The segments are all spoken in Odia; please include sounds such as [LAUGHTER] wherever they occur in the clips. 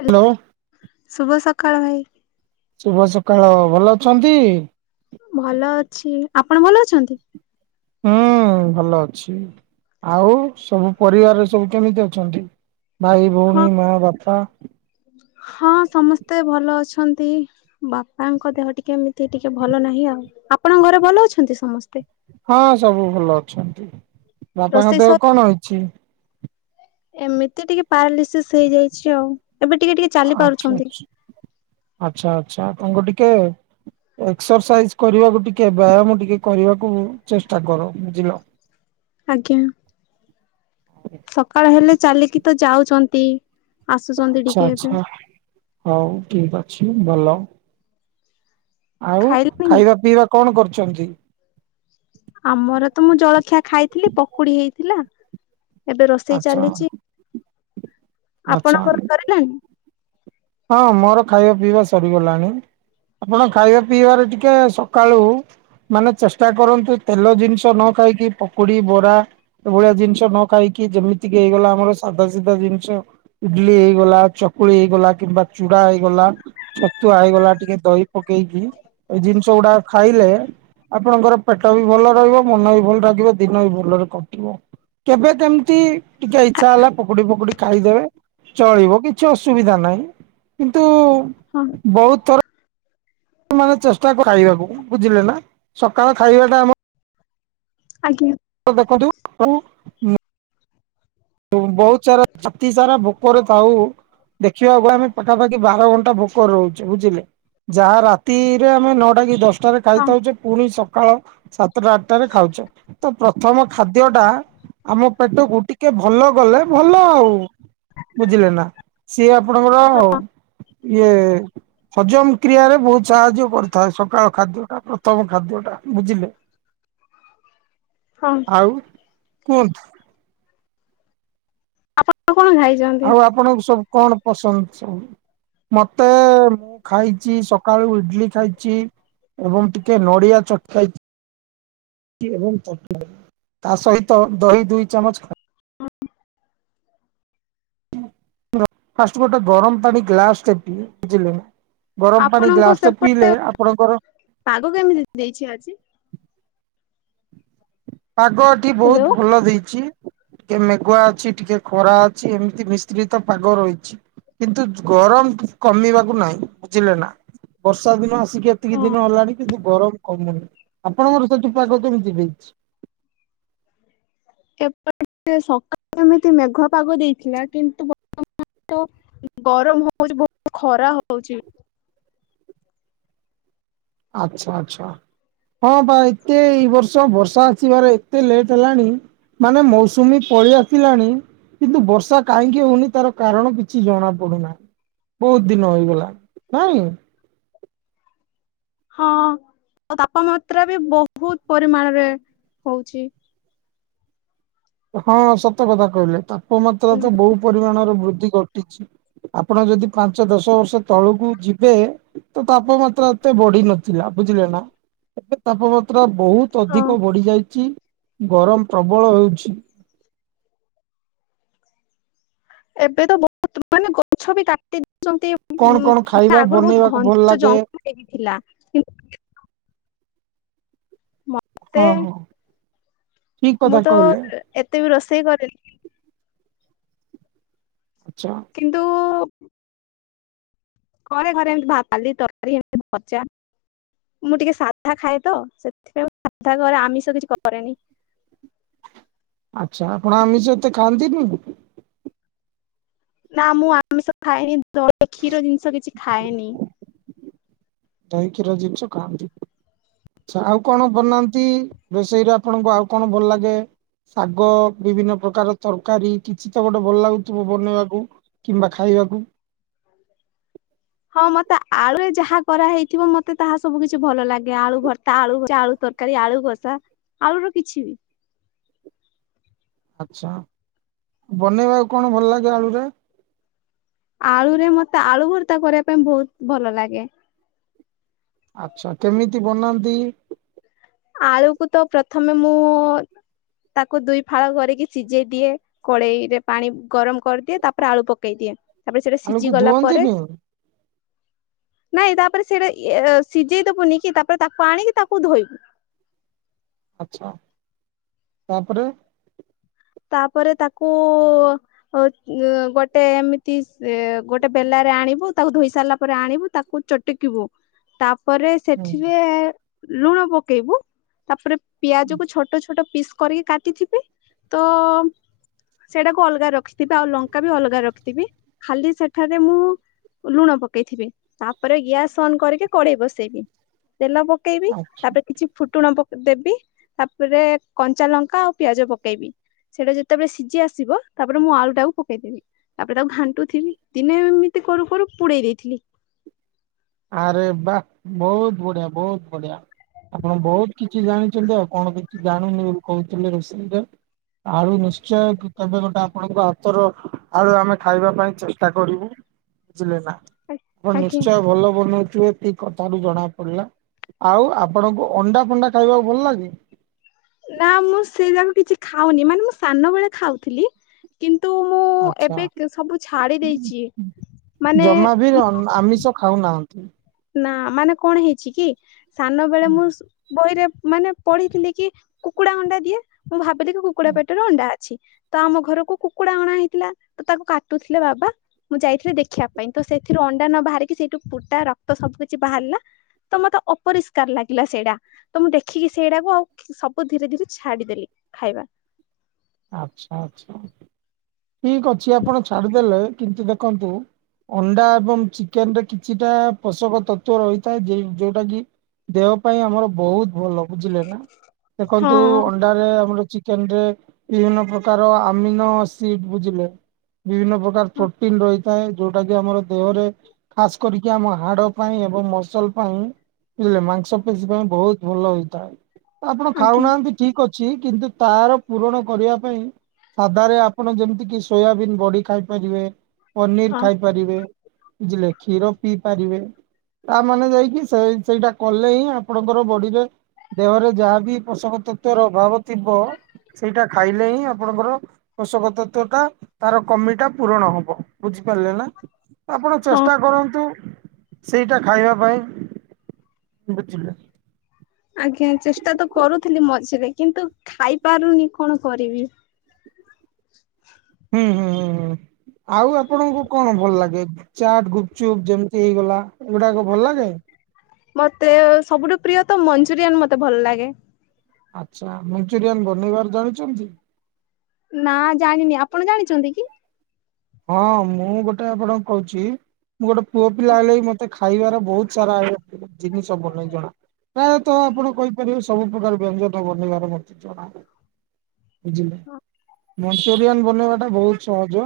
ହ୍ୟାଲୋ ଶୁଭ ସକାଳ ଭାଇ। ଶୁଭ ସକାଳ ଭଲ ଅଛନ୍ତି? ଭଲ ଅଛି, ଆପଣ ଭଲ ଅଛନ୍ତି? ହୁଁ ଭଲ ଅଛି ଆଉ ସବୁ ପରିବାରରେ ସବୁ କେମିତି ଅଛନ୍ତି? ଭାଇ, ଭଉଣୀ, ହଁ ମା, ବାପା ହଁ ସମସ୍ତେ ଭଲ ଅଛନ୍ତି। ବାପାଙ୍କ ଦେହ ଟିକେ ଏମିତି ଟିକେ ଭଲ ନାହିଁ ଆଉ ଆପଣଙ୍କ ଘରେ ଭଲ ଅଛନ୍ତି ସମସ୍ତେ? ହଁ ସବୁ ଭଲ ଅଛନ୍ତି ବାପାଙ୍କ ରୋଷେଇ ସ ଦେହ କଣ ହେଅଛି? ଏମିତି ଟିକେ ପାରାଲିସିସ୍ ହେଇଯାଇଛି ଆଉ ଏବେ ଟିକେ ଟିକେ ଚାଲି ଆଚ୍ଛା, ପାରୁଛନ୍ତି ଆଛା, ଆଚ୍ଛା, ଆଚ୍ଛା ତାଙ୍କୁ ଟିକେ ଏକ୍ସରସାଇଜ କରିବାକୁ ଟିକେ ବ୍ୟାୟାମ ଟିକେ କରିବାକୁ ଚେଷ୍ଟା କର। ବୁଝିଲ? ଆଜ୍ଞା ସକାଳ ହେଲେ ଚାଲିକି ତ ଯାଉଛନ୍ତି। ଆସୁଛନ୍ତି ଆଚ୍ଛା, ଟିକେ ଏବେ ଆଚ୍ଛା ହଉ ଠିକ ଅଛି ଭଲ। ଆଉ ଖାଇଲେଣି? ଖାଇବା ପିଇବା କଣ କରୁଛନ୍ତି? ଆମର ତ ମୁଁ ଜଳଖିଆ ଖାଇଥିଲି ପକୁଡି ହେଇଥିଲା ଏବେ ରୋଷେଇ ଆଚ୍ଛା ଚାଲିଛି। ଆଚ୍ଛା ଆପଣଙ୍କର ରେ ନାଣିଁ? ହଁ ମୋର ଖାଇବା ପିଇବା ସରିଗଲାଣି। ଆପଣ ଖାଇବା ପିଇବାରେ ଟିକେ ସକାଳୁ ମାନେ ଚେଷ୍ଟା କରନ୍ତୁ ତେଲ ଜିନିଷ ନ ଖାଇକି ପକୁଡି, ବରା ଏ ଭଳିଆ ଜିନିଷ ନ ଖାଇକି ଯେମିତି କିି ହେଇଗଲା ଆମର ସାଧା ସିଧା ଜିନିଷ ଇଡଲି ହେଇଗଲା, ଚକୁଳି ହେଇଗଲା କିମ୍ବା ଚୁଡା ହେଇଗଲା ଛତୁଆ ହେଇଗଲା ଟିକେ ଦହି ପକେଇକି ଏ ଜିନିଷ ଗୁଡା ଖାଇଲେ ଆପଣଙ୍କର ପେଟ ବି ଭଲ ରହିବ ମନ ବି ଭଲ ଲାଗିବ ଦିନ ବି ଭଲରେ କଟିବ। କେବେ କେମତି ଟିକେ ଇଚ୍ଛା ହେଲା ପକୁଡି, ପକୁଡି ଖାଇଦେବେ। ଚଳିବ କିଛି ଅସୁବିଧା ନାହିଁ। କିନ୍ତୁ ହଁ ବହୁତ ଥର ମାନେ ଚେଷ୍ଟା ଖାଇବାକୁ ବୁଝିଲେ ନା ସକାଳ ଖାଇବାଟା ଆମର ଆଜ୍ଞା ଦେଖନ୍ତୁ [INAUDIBLE] ମୁଁ ବହୁତ ସାରା [INAUDIBLE] ସାରା ଭୋକରେ ଥାଉ ଦେଖିବାକୁ ଗଲେ ଆମେ ପାଖାପାଖି ବାର ଘଣ୍ଟା ଭୋକରେ ରହୁଛୁ ବୁଝିଲେ? ଯାହା ରାତିରେ ଆମେ ନଅଟା କି ଦଶ ଟାରେ ହଁ ଖାଇଥାଉଛେ ପୁଣି ସକାଳ ସାତଟା ଆଠଟାରେ ଖାଉଛେ। ତ ପ୍ରଥମ ଖାଦ୍ୟ ଟା ଆମ ପେଟକୁ ଟିକେ ଭଲ ଗଲେ ଭଲ ଆଉ। ବୁଝିଲେ ନା ସିଏ ଆପଣଙ୍କର ଇଏ ହଜମ କ୍ରିୟାରେ ବହୁତ ସାହାଯ୍ୟ କରିଥାଏ ସକାଳ ଖାଦ୍ୟଟା ପ୍ରଥମ ଖାଦ୍ୟଟା ବୁଝିଲେ ହଁ ଆଉ କୁନ୍ତ ଆପଣଙ୍କ କଣ ଖାଇ ଆଉ ଆପଣଙ୍କୁ ସବୁ କଣ ପସନ୍ଦ ସବୁ ମତେ ମୁଁ ଖାଇଛି ସକାଳୁ ଇଡଲି ଖାଇଛି ଏବଂ ଟିକେ ନଡ଼ିଆ ଚକାଇ ଏବଂ ଚଟ ତା ସହିତ ଦହି ଦୁଇ ଚାମଚ ଖା ଫା ଗୋଟେ ଗରମ ପାଣି ଗଲାଷ୍ଟ ବୁଝିଲେ ନା ଗରମ ପାଣି ଆପଣଙ୍କ ଗ୍ଲାସ ଟା ସେପଟେ ପିଇଲେ ଆପଣଙ୍କର ପାଗ କେମିତି ଦେଇଛି ଆଜି ପାଗଠି ହ୍ୟାଲୋ ବହୁତ ଭଲ ଦେଇଛି ଟିକେ ମେଗୁଆ ଅଛି ଟିକେ ଖରା ଅଛି ଏମିତି ମିଶ୍ରିତ ପାଗ ରହିଛି କିନ୍ତୁ ଗରମ କମିବାକୁ ନାହିଁ ବୁଝିଲେ ନା ବର୍ଷା ଦିନ ଆସିକି ଏତିକି ହଁ ଦିନ ହେଲାଣି କିନ୍ତୁ ଗରମ କମୁନି ଆପଣଙ୍କର ସେଠିପାଗ କେମିତି ଦେଇଛି ପଟ ସକାଳୁ ଏମିତି ମେଘ ପାଗ ଦେଇଥିଲା କିନ୍ତୁ ବତ୍ତ ଗରମ ହଉଚି ବହୁତ ଖରା ହଉଛିି ଆଚ୍ଛା ଆଚଛା ହଁ ବା ଏତେ ଏଇ ବର୍ଷ ବର୍ଷା ଆସିବାରେ ଏତେ ଲେଟ୍ ହେଲାଣି ମାନେ ମୌସୁମୀ ପଳ ଆସିଲାଣି କିନ୍ତୁ ବର୍ଷା କାହିଁକି ହଉନି ତାର କାରଣ କିଛି ଜଣା ପଡୁନାହିଁ ବହୁତ ଦିନ ହେଇଗଲା ନାଇ ହଁ ତାପମାତ୍ରା ବି ବହୁତ ପରିମାଣରେ ହଉଛି ହଁ ସତ କଥା କହିଲେ ତାପମାତ୍ରା ତ ବହୁ ପରିମାଣର ବୃଦ୍ଧି ଘଟିଛି ଆପଣ ଯଦି ପାଞ୍ଚ ଦଶ ବର୍ଷ ତଳକୁ ଯିବେ ତ ତାପମାତ୍ରା ଏତେ ବଢି ନଥିଲା ବୁଝିଲେ ନା ଏ ତାପମାତ୍ରା ମାତ୍ରା ବହୁତ ହଁ ଅଧିକ ବଢି ଯାଇଛି ଗରମ ପ୍ରବଳ ହେଉଛି ଏବେ ତ ବହୁତ ମାନେ ଗଛ ବି କାଟି ଦଉଛନ୍ତି ଉ କଣ କଣ ମାନେ ଖାଇବା ଆଗରୁ ବହୁତ ବନେଇବାକୁ ଭଲ ଘଞ୍ଚ ଲାଗେ ଜଙ୍ଗଲ ହେଇଥିଲା କିୁ ମତେ ହଁ ହଁ ଠିକ କଥା ମୁଁ ତ କହିଲେ। ଏତେ ବି ରୋଷେଇ କଲିି ଆଚ୍ଛା କିନ୍ତୁ ଘରେ ଘରେ ଏମିତି ଭାତତାଲି ତରକାରୀ ଏମିତି ଭଚା ମୁଁ ଟିକେ ସାଧା ଖାଏ ତ ସେଥିପାଇଁ ମୁ ସାଧା କରେ ଆମିଷ କିଛି କରେନି ଆଚ୍ଛା ଆପଣ ଆମିଷତେ ଖାଆନ୍ତିନିେ ନା ମୁଁ ଆମିଷ ଖାଏନି କ୍ଷୀର ଜିନିଷ କିଛି ଖାଏନି ଦହି କ୍ଷୀର ଜିନିଛ କାନ୍ତି ଆଛ ଆଉ କଣ ବନାନ୍ତି ରୋଷେଇରେ ଆପଣଙ୍କୁ ଆଉ କଣ ଭଲ ଲାଗେ ଶାଗ ବିଭିନ୍ନ ପ୍ରକାର ତରକାରୀ କିଛି ତ ଗୋଟେ ଭଲ ଲାଗୁଥିବ ବନେଇବାକୁ କିମ୍ବା ଖାଇବାକୁ ହଁ ମତେ ଆଳୁରେ ଯାହା କରାହେଇଥିବ ମତେ ତାହା ସବୁ କିଛି ଭଲ ଲାଗେ ଆଳୁ ଭର୍ତା ଆଳୁଳୁ ତ ତରକାରୀ ଆଳୁ କଷା ଆଳୁର କିଛି ବି ଆଚଛା ବନେଇବାକୁ କଣ ଭଲ ଲାଗେ ଆଳୁରେ ଆଳୁରେ ମତେ ଆଳୁ ଭର୍ତ୍ତା କରିବା ପାଇଁ ବହୁତ ଭଲ ଲାଗେ ଆଚ୍ଛା କେମିତି ବନାନ୍ତି। ଆଳୁକୁ ତ ପ୍ରଥମେ ମୁଁ ତାକୁ ଦୁଇ ଫାଳ କରିକି ସିଝେଇ ଦିଏ। କଡ଼େଇ ରେ ପାଣି ଗରମ କରିଦିଏ ତାପରେ ଆଳୁ ପକେଇ ଦିଏ। ତାପରେ ସେଟା ଆଳୁକୁ ସିଝି ଗଲା ପରେ। ଧୁଅନ୍ତିନି ନାଇଁ ତାପରେ ସେଇଟା ସିଝେଇ ଦବୁନି କି ତାପରେ ତାକୁ ଆଣିକି ତାକୁ ଧୋଇବୁ। ଆଛା ତାପରେ। ତାପରେ ତାକୁ ଗୋଟେ ଏମିତି ସେ ଗୋଟେ ବେଲାରେ ଆଣିବୁ ତାକୁ ଧୋଇ ସାରିଲା ପରେ ଆଣିବୁ ତାକୁ ଚଟିକିବୁ ତାପରେ ହୁଁ ସେଠିରେ ଲୁଣ ପକେଇବୁ ତାପରେ ପିଆଜ କୁ ଛୋଟ ଛୋଟ ପିସ୍ କରିକି କାଟିଥିବେ ତ ସେଇଟାକୁ ଅଲଗା ରଖିଥିବି ଆଉ ଲଙ୍କା ବି ଅଲଗା ରଖିଥିବି ଖାଲି ସେଠାରେ ମୁଁ ଲୁଣ ପକେଇଥିବେ ତାପରେ ଗ୍ୟାସ୍ ଅନ୍ କରିକି କଡେଇ ବସେଇବି ତେଲ ପ ପକେଇବି ଆଚ୍ଛା ତାପରେ କିଛି ଫୁଟୁଣ ଦେବି ତାପରେ କଞ୍ଚା ଲଙ୍କା ଆଉ ପିଆଜ ପକେଇବି। ସେଇଟା ଯେତେବେଳେ ସିଝି ଆସିବ ତାପରେ ମୁଁ ଆଳୁ ଟାକୁ ପକେଇଦେବି। ତାପରେ ତାକୁ ଘାଣ୍ଟୁଥିବି ଦିନେ ଏମିତି କରୁ କରୁ ପୁଡେଇ ଦେଇଥିଲି। ଆରେ ବାଃ ବହୁତ ବଢିଆ ବହୁତ ବଢିଆ। ଆପଣ ବହୁତ କିଛି ଜାଣିଛନ୍ତି ଆଉ କଣ କିଛି ଜାଣୁନି ବୋଲି କହୁଥିଲେ ରୋଷେଇରେ। ଆଳୁ ନିଶ୍ଚୟ କେବେ ଗୋଟେ ଆପଣଙ୍କ ହାତର ଆଳୁ ଆମେ ଖାଇବା ପାଇଁ ଚେଷ୍ଟା କରିବୁ। ବୁଝିଲେ ନା ଆପଣ ଆଜ୍ଞା। ନିଶ୍ଚୟ ଭଲ ବନଉଥିବେ ଏତିକି କଥା ରୁ ଜଣା ପଡିଲା ଆଉ ଆପଣଙ୍କୁ ଅଣ୍ଡା ଫଣ୍ଡା ଖାଇବାକୁ ଭଲ ଲାଗେ। ନା ମୁଁ ସେଇରା ବି କିଛି ଖାଉନି ମାନେ ମୁଁ ସାନ ବେଳେ ଖାଉଥିଲି। କିନ୍ତୁ ମୁଁ ଆଚ୍ଛା ଏବେ ସବୁ ଛାଡ଼ି ଦେଇଛି ମାନେ [UNINTELLIGIBLE] ଆମିଷ ଖାଉନାହାନ୍ତି। ନା ମାନେ କଣ ହେଇଛି କି ସାନ ବେଳେ ମୁଁ ବହିରେ ମାନେ ପଢିଥିଲି କି କୁକୁଡା ଅଣ୍ଡା ଦିଏ ମୁଁ ଭାବିଲି କି କୁକୁଡ଼ା ପେଟରେ ଅଣ୍ଡା ଅଛି ତ ଆମ ଘରକୁ କୁକୁଡା ଅଣା ହେଇଥିଲା ତ ତାକୁ କାଟୁଥିଲେ ବାବା ମୁଁ ଯାଇଥିଲି ଦେଖିବା ପାଇଁ ତ ସେଥିରୁ ଅଣ୍ଡା ନ ବାହାରିକି ସେଇଠୁ ପୁଟା ରକ୍ତ ସବୁ କିଛି ବାହାରିଲା। ତ ମତେ ଅପରିଷ୍କାର ଲାଗିଲା ସେଇଟା। ତ ମୁଁ ଦେଖିକି ସେଇଟାକୁ ଆଉ ସବୁ ଧୀରେ ଧୀରେ ଛାଡିଦେଲି ଖାଇବା। ଆଛା ଆଛା ଠିକ ଅଛି ଆପଣ ଛାଡିଦେଲେ କିନ୍ତୁ ଦେଖନ୍ତୁ ଅଣ୍ଡା ଏବଂ ଚିକେନରେ କିଛିଟା ପୋଷକ ତତ୍ଵ ରହିଥାଏ ଯୋଉଟା କି ଦେହ ପାଇଁ ଆମର ବହୁତ ଭଲ। ବୁଝିଲେ ନା ହଁ ଦେଖନ୍ତୁ ଅଣ୍ଡାରେ ଆମର ଚିକେନ ରେ ବିଭିନ୍ନ ପ୍ରକାର ଆମିନ ଏସିଡ଼ ବୁଝିଲେ ବିଭିନ୍ନ ପ୍ରକାର ହଁ ପ୍ରୋଟିନ ରହି ଥାଏ ଯୋଉଟା କି ଆମର ଦେହରେ ଖାସ କରିକି ଆମ ହାଡ ପାଇଁ ଏବଂ ମସଲ ପାଇଁ ବୁଝିଲେ ମାଂସ ପେଶୀ ପାଇଁ ବହୁତ ଭଲ ହୁଇଥାଏ। ଆପଣ ଆଜ୍ଞା ଖାଉନାହାନ୍ତି ଠିକ ଅଛି କିନ୍ତୁ ତାର ପୁରଣ ପାଇଁ ସାଧାରେ ଆପଣ ଯେମିତି କି ସୋୟାବିନ ବଡ଼ି ଖାଇ ପାରିବେ ପନିର୍ ହଁ ଖା ପାରିବେ ବୁଝିଲେ କ୍ଷୀର ପି ପାରିବେ। ତାମାନେ ଯାଇକି ସେ ସେଇଟା କଲେ ହିଁ ଆପଣଙ୍କର ବଡିରେ ଦେହରେ ଯାହା ବିି ପୋଷକ ତତ୍ଵ ର ଅଭାବ ଥିବ ସେଇଟା ଖାଇଲେ ହିଁ ଆପଣଙ୍କର ପୋଷକ ତତ୍ଵ ଟା ତାର କମିଟା ପୂରଣ ହବ ବୁଝିପାରିଲେ ନା। ଆପଣ ହଁ ଚେଷ୍ଟା କରନ୍ତୁ ସେଇଟା ଖାଇବା ପାଇଁ ବୁଝିଲେ। ଆଜ୍ଞା ଚେଷ୍ଟା ତ କରୁଥିଲି ମଝିରେ କିନ୍ତୁ ଖାଇ ପାରୁନି କଣ କରିବି। ହୁଁ ହୁଁ ହୁଁ ହୁଁ ଆଉ ଆପଣଙ୍କୁ କଣ ଭଲ ଲାଗେ? ଚାଟ୍ ଗୁପଚୁପ୍ ଯେମିତି ହେଇଗଲା ଏଗୁଡାକ ଭଲ ଲାଗେ। ମତେ ସବୁଠୁ ପ୍ରିୟ ତ ମଞ୍ଚୁରିଆନ ମତେ ଭଲ ଲାଗେ। ଆଛା ମଞ୍ଚୁରିଆନ ବନେଇବାର ଜାଣିଚନ୍ତି? ନା ଜାଣିନି ଆପଣ ଜାଣିଛନ୍ତି କି? ହଁ ମୁଁ ଗୋଟେ ଆପଣ କହୁଛି ମୁଁ ଗୋଟେ ପୁଅ ହଁ ପିଲା ହେଲେ ବି ମତେ ଖାଇବାର ବହୁତ ସାରା ଜିନିଷ ବନେଇ ଜଣା। ପ୍ରାୟତଃ ଆପଣ କହିପାରିବେ ସବୁ ପ୍ରକାର ବ୍ୟଞ୍ଜନ ବନେଇବାର ମତେ ଜଣା। ବୁଝିଲେ ମଞ୍ଚୁରିଆନ ବନେଇବା ଟା ବହୁତ ସହଜ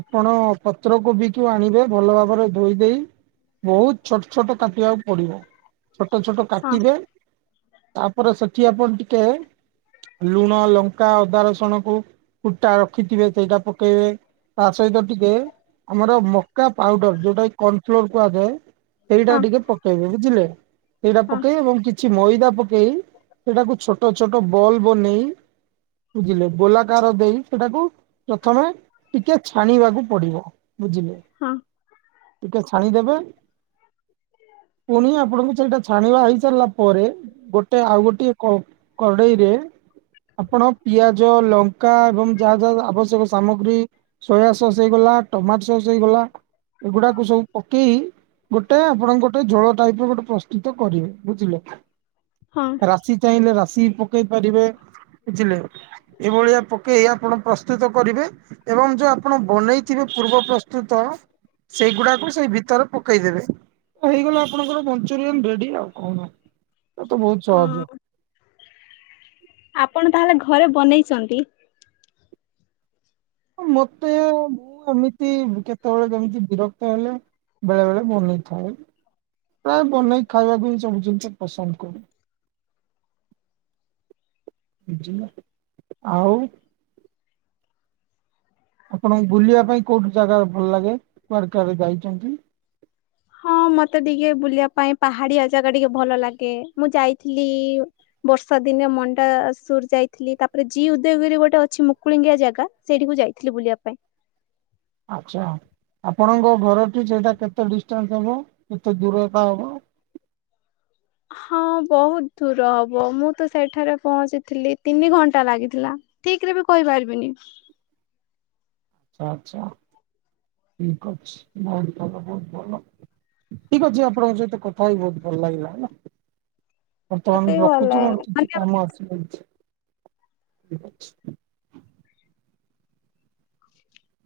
ଆପଣ ପତ୍ରକୋବିକୁ ଆଣିବେ ଭଲ ଭାବରେ ଧୋଇ ଦେଇ ବହୁତ ଛୋଟ ଛୋଟ କାଟିବାକୁ ପଡିବ ଛୋଟ ଛୋଟ ହଁ କାଟିଲେ ତାପରେ ସେଠି ଆପଣ ଟିକେ ଲୁଣ ଲଙ୍କା ଅଦା ରସୁଣ କ ଫୁଟା ରଖିଥିବେ ସେଇଟା ପକେଇବେ ତା ସହିତ ଟିକେ ଆମର ମକା ପାଉଡର ଯୋଉଟା କି କର୍ଣ ଫ୍ଲୋର କୁହାଯାଏ ସେଇଟା ହଁ ଟିକେ ପକେଇବେ ବୁଝିଲେ ସେଇଟା ପକେଇ ଏବଂ କିଛି କିଛି ମଇଦା ପକେଇ ସେଟାକୁ ଛୋଟ ଛୋଟ ବଲ ବନେଇ ବୁଝିଲେ ବୋଲାକାର ଦେଇ ସେଟାକୁ ପ୍ରଥମେ ଟିକେ ଛାଣିବାକୁ ପଡିବ ବୁଝିଲେ ହଁ ଟିକେ ଛାଣିଦେବେ ପୁଣି ଆପଣଙ୍କୁ ସେଇଟା ଛାଣିବା ହେଇସାରିଲା ପରେ ଗୋଟେ ଆଉ ଗୋଟିଏ କଡ଼େଇରେ ଆପଣ ପିଆଜ ଲଙ୍କା ଏବଂ ଯାହା ଯାହା ଆବଶ୍ୟକ ସାମଗ୍ରୀ ସୋୟା ସସ୍ ହେଇଗଲା ଟମାଟୋ ସସ୍ ହେଇଗଲା ଏଗୁଡାକୁ ସବୁ ପକେଇ ଗୋଟେ ଆପଣଙ୍କ ଗୋଟେ ଝୋଳ ଟାଇପ ର ଗୋଟେ ପ୍ରସ୍ତୁତ କରିବେ ବୁଝିଲ ହଁ ରାଶି ଚାହିଁଲେ ରାଶି ପକେଇ ପାରିବେ ବୁଝିଲେ ଏଇଭଳିଆ ପକେଇ ଆପଣ ପ୍ରସ୍ତୁତ କରିବେ ଏବଂ ଯୋଉ ଆପଣ ବନେଇଥିବେ ପୂର୍ବ ପ୍ରସ୍ତୁତ ସେଇଗୁଡାକୁ ସେଇ ଭିତରେ ପକେଇଦେବେ ହେଇଗଲା ଆପଣଙ୍କର ମଞ୍ଚୁରିଆନ ରେଡି ଆଉ କଣ ଏ ତ ବହୁତ ସହଜ ଆପଣ ତାହେଲେ ଘରେ ବନେଇଛନ୍ତି ମତେ ମୁଁ ଏମିତି କେତେବେଳେ କେମିତି ବିରକ୍ତ ହେଲେ ବେଳେ ବେଳେ ବନେଇଥାଏ ପ୍ରାୟ ବନେଇକ ଖାଇବାକୁ ହିଁ ସବୁ ଜିନିଷ ପସନ୍ଦ କରୁ ଝ ଆଉ ଆପଣଙ୍କୁ ବୁଲିବା ପାଇଁ କୋଉଠି ଜାଗା ଭଲ ଲାଗେ କୁଆଡେ କୁଆଡେ ଯାଇଛନ୍ତି ହଁ ମତେ ଟିକେ ବୁଲିବା ପାଇଁ ପାହାଡିଆ ଜାଗା ଟିକେ ଭଲ ଲାଗେ ମୁଁ ଯାଇଥିଲି ବର୍ଷା ଦିନେରେ ମଣ୍ଡା ସୁର ଯାଇଥିଲି ତାପରେ ଜି ଉଦୟଗିରି ଗୋଟେ ଅଛି ମୁକୁଳିଙ୍ଗିଆ ଜାଗା ସେଇଠିକୁ ଯାଇଥିଲି ବୁଲିବା ପାଇଁ ଆଚ୍ଛା ଆପଣଙ୍କ ଘରଟି ସେଇଟା କେତେ ଡିଷ୍ଟାନ୍ସ ହବ କେତେ ଦୂରତା ହବ ହଁ ବହୁତ ଦୂର ହବ ମୁଁ ତ ସେଇଠାରେ ପହଞ୍ଚିଥିଲି ତିନି ଘଣ୍ଟା ଲାଗିଥିଲା ଠିକ ରେ ବି କହିପାରିବିନି ଆଛା ଠିକ କରଛି ନା ତାହଲେ ବହୁତ ଭଲ ଠିକ ଅଛି ଆପଣଙ୍କ ସହିତ କଥା ହ ବହୁତ ଭଲ ଲାଗିଲା ହେଲା ମତେ ବର୍ତ୍ତମାନ ବି ଭଲ ରଖୁଛି ମୋର ଲାଗେନା କିଛି ମାନେ କାମ ଆସ